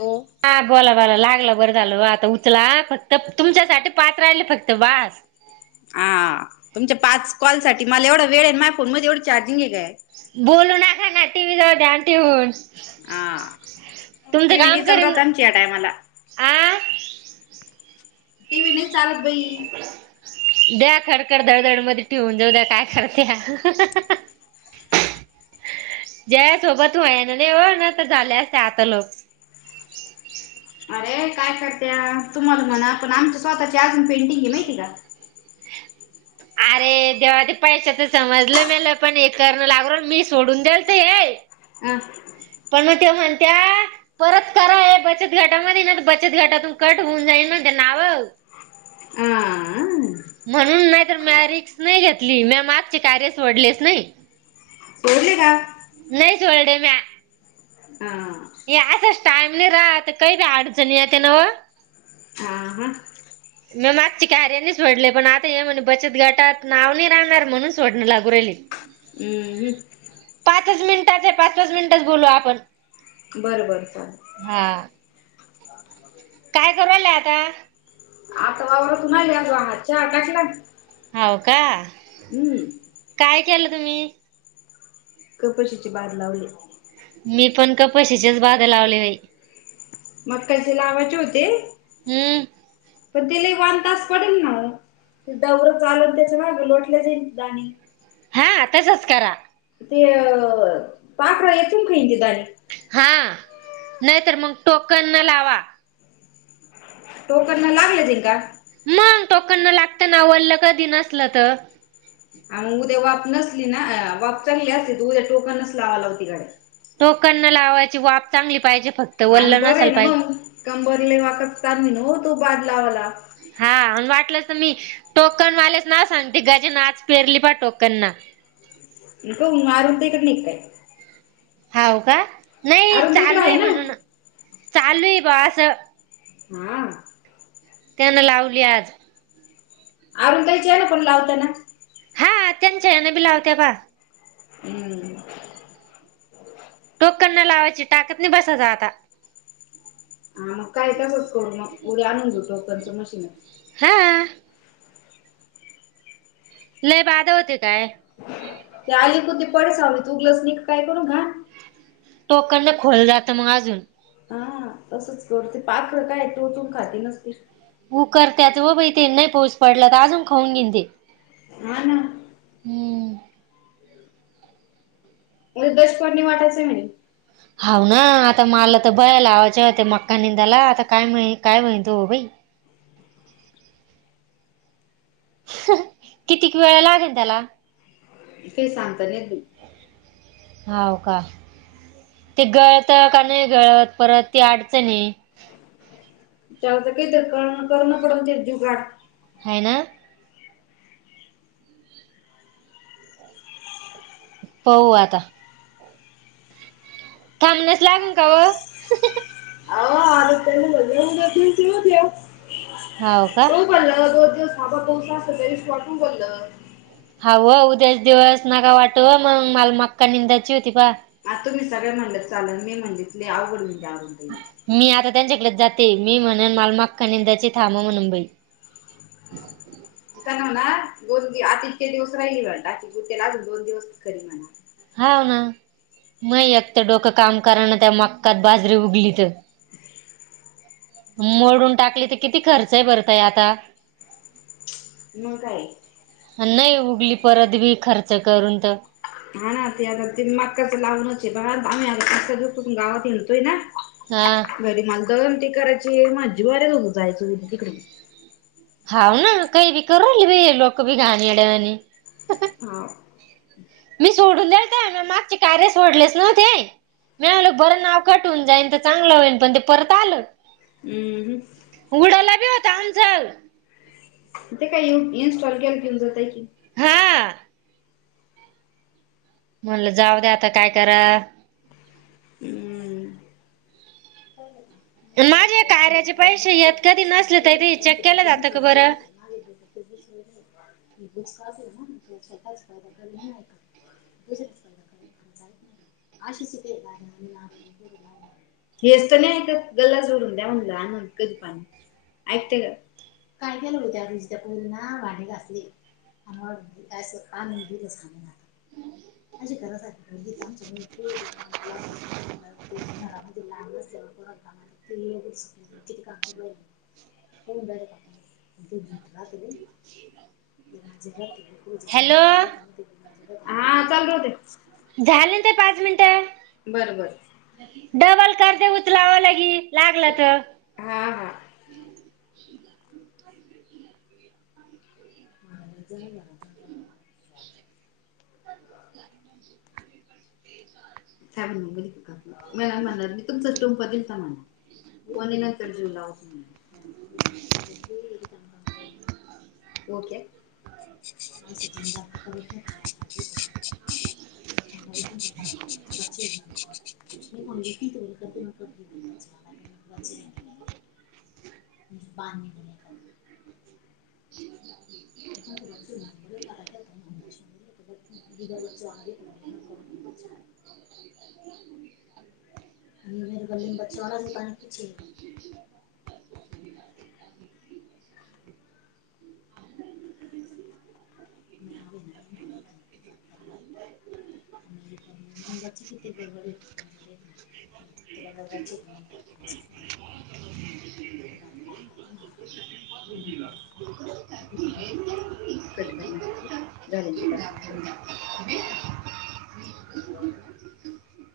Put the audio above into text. हो [unintelligible] हा बोला बोला लागलं बरं झालं आता उचला फक्त तुमच्यासाठी पाच राहिले फक्त बस. हा तुमच्या पाच कॉल साठी मला एवढा वेळ आणि माझ्या फोन मध्ये एवढं चार्जिंग हे काय आहे. बोलू ना खा ना टी व ती विनी चल रात आणखी या टामाला आं. टी व्ही नाही चालत भाई द्या खडखरधडधड मध्ये टेवून जाऊ द्या काय करत्या. ज सोबत वया ना नाहीव ना तर झाले असते आता लोक अरे काय करते तुम्हाला म्हणा पण आमच्या स्वतःची अजून पेंटिंग घे माहिती का? अरे देवा ते पैश तर समजलं मल पण हे करण लाग मी सोडून दल तर हे. अ पण मग ते म्हणत्या. परत करा आहे बचत घाटामध्ये ना तर बचत घाटातून कट होऊन जाईल म्ह ते नावं अं, म्हणून नाहीत म रिक्स नाही घेतली म मागचे कार्यच वडलेच नाही. बर्ली वा नाहीचोडे म अं, हे असंच टाइमने राहत काही बी अडचणी आहे त्या नाव ह ह. मग मागची कार्यानी सोडले पण आता हे म्हणे बचत गाटात नाव नाही राहणार म्हणून सोडणं लागू राहिली. हम् ह. पाच मिनिटच आहे पाच पाच मिनिटच बोलू आपण बरं बरं चाल. हा. काय कवायला आता णाल्या हच्या आकाशला होव का? हम्म. काय केलं तुम्ही? कपशीची बाार लावली. मी पण क पशचीच बाधा लावली होई मगकाचे लावाचे होते. हम्म. पण तेले वन तास पडेल ना. दवर चालत त्याच्या मा लोटल्या जाईलणी हा आताचच करा. ते अ पापरा ये तम काही दने हा नाही तरर मग टोकन न लावा. टोकन ना लागलं ते का? मंग तोकणना लागत ना वललं कधी नसल तर ह मग उद्या वाप नसली ना वाप चांगली असली तू उद्या टोकन नस लावा लावतीकडे टोकन न लावायची वाब चांगली पाहिजे फक्त वल्लं नसाल पाहिजे. कंबरले वाकत चाल मन हो तो बादलावाला हा आणि वाटलं तर मी टोकनवालेच ना सांगते गाजेन आच पेरली प टोकन ना. इक उ आरोते कड नेतय. हाव का नाही अरुण ताईकडे चालू आहे ना? म्हणून चालू आहे बा असं. हा. त्यान लावली आज अरुून काय आहे ना कोण लावताना हा त्यांच्या यान बी लावत्या बा हम्म. टोकना लावायची टाकत नाही बसायच आता हा मग काय तासच करू मग उर्या आणून घऊ टोकनचं मशीन हा. नाही बाधा होते काय. ते आली कु ते पडच आ् तुघलच न काय करून घा तोकण न खोललं जातं मग अजून. हा तसच करती पाखर काय तोचून खाती नसती उ कर त्याच व बाई ते नाही पोस पडला तर अजून खाऊन घेनते. हा ना. हमंम तरदशपणी वाटाचं म्ह हा ना आता मला तर बयाला आवाच्या होत्या मक्का निंदाला आता काय माहि काय माहिती हो भाई कितीक वेळा लागेल त्याला. ते सांगता नाही. होाव का. ते गळत का नाही गळत परत त अडच नाही. चचाल तर काय तर क करण पडत ज जूगाड ह ना हो आता थांबण्यास लागून का व अ आर त्यां मज. होव का. लं दो दिवस हबा बस असरीश वाटून बोललं. हवं उद्याच दिवस नका वाटू मग मला मक्का निंदायची होती बा. आ तुम्ही सगळे म्हणत चाल मी म्हणितली आवघड म्हजे आवूनडईला. मी आता त्यांच्याकडे जाते मी म्हणन मालमागख निंदाचे थांब मुंबई काणव ना दोन दि आता इतके दिवस राहिले म्हटा किू त्याला दोन दिवस खरी म्हणा हाव ना म एकत डोकं काम कराना त्या मक्कात बाजरी उगली तर. मोडून टाकली तर किती खर्च आहे भरतय आता. म काय नाही उगली परत बी खर्च करून तर. हा ना ते आता ते मग कसं लावूनच बघ आम्ही आ क दु गावात येतोय ना. हा. घरी मला दालन ते करायचय माला जिवावर आहेघ येत होत जायच तिकडे हा ना काही बी करल भी लोक बी घाणेरडयावाणी ह. मी सोडून दते म मागचे कार्य सोडलेच नव्हते. मिळालं बरं नाव कटवून जाईन तर चांगलं होईल पण ते परत आलं. हम. उडाला बी होता अंचल ते काय इन्स्टॉल केल कि येवुन जातय की हा. म्हणलं जाऊ द्या आता काय करा. हम्. माझे कार्याचे पैसे येत कधी नसले तर ते चेक केलं जातं का बरं [unintelligible] नातःय काु [inaudible] आश्चर्य ती. हे असत नाही गल्ला जोडून ऊनलान कध पाणी ऐते का काय केलं होत आधी त्या पोरी ना भांडी घासली. आम काण मुंदा ना [unintelligible] ते घरामध्ये लहान असल्यावरर ते सुटले. किती काम करू राहिल? होर त भटला [unintelligible] माझ हॅलो रा- [unintelligible] हा चालू राहुदे. झाले ना ते पाच मिनिटं. बर, बर. डबल कर. ऊचलावा गी लागल तर- हा हा. [unintelligible] [inaudible] मला म्हणे मी तुमचाच टोंप लावलता म्हणे. कोणी न्हवतं [unintelligible] ओके. [unintelligible] [unintelligible] [unintelligible] पा [unintelligible] [inaudible] आणि [unintelligible] [unintelligible] [unintelligible] [unintelligible] [inaudible] कट करना तिथे. झालीना पाच मिनिट. [unintelligible]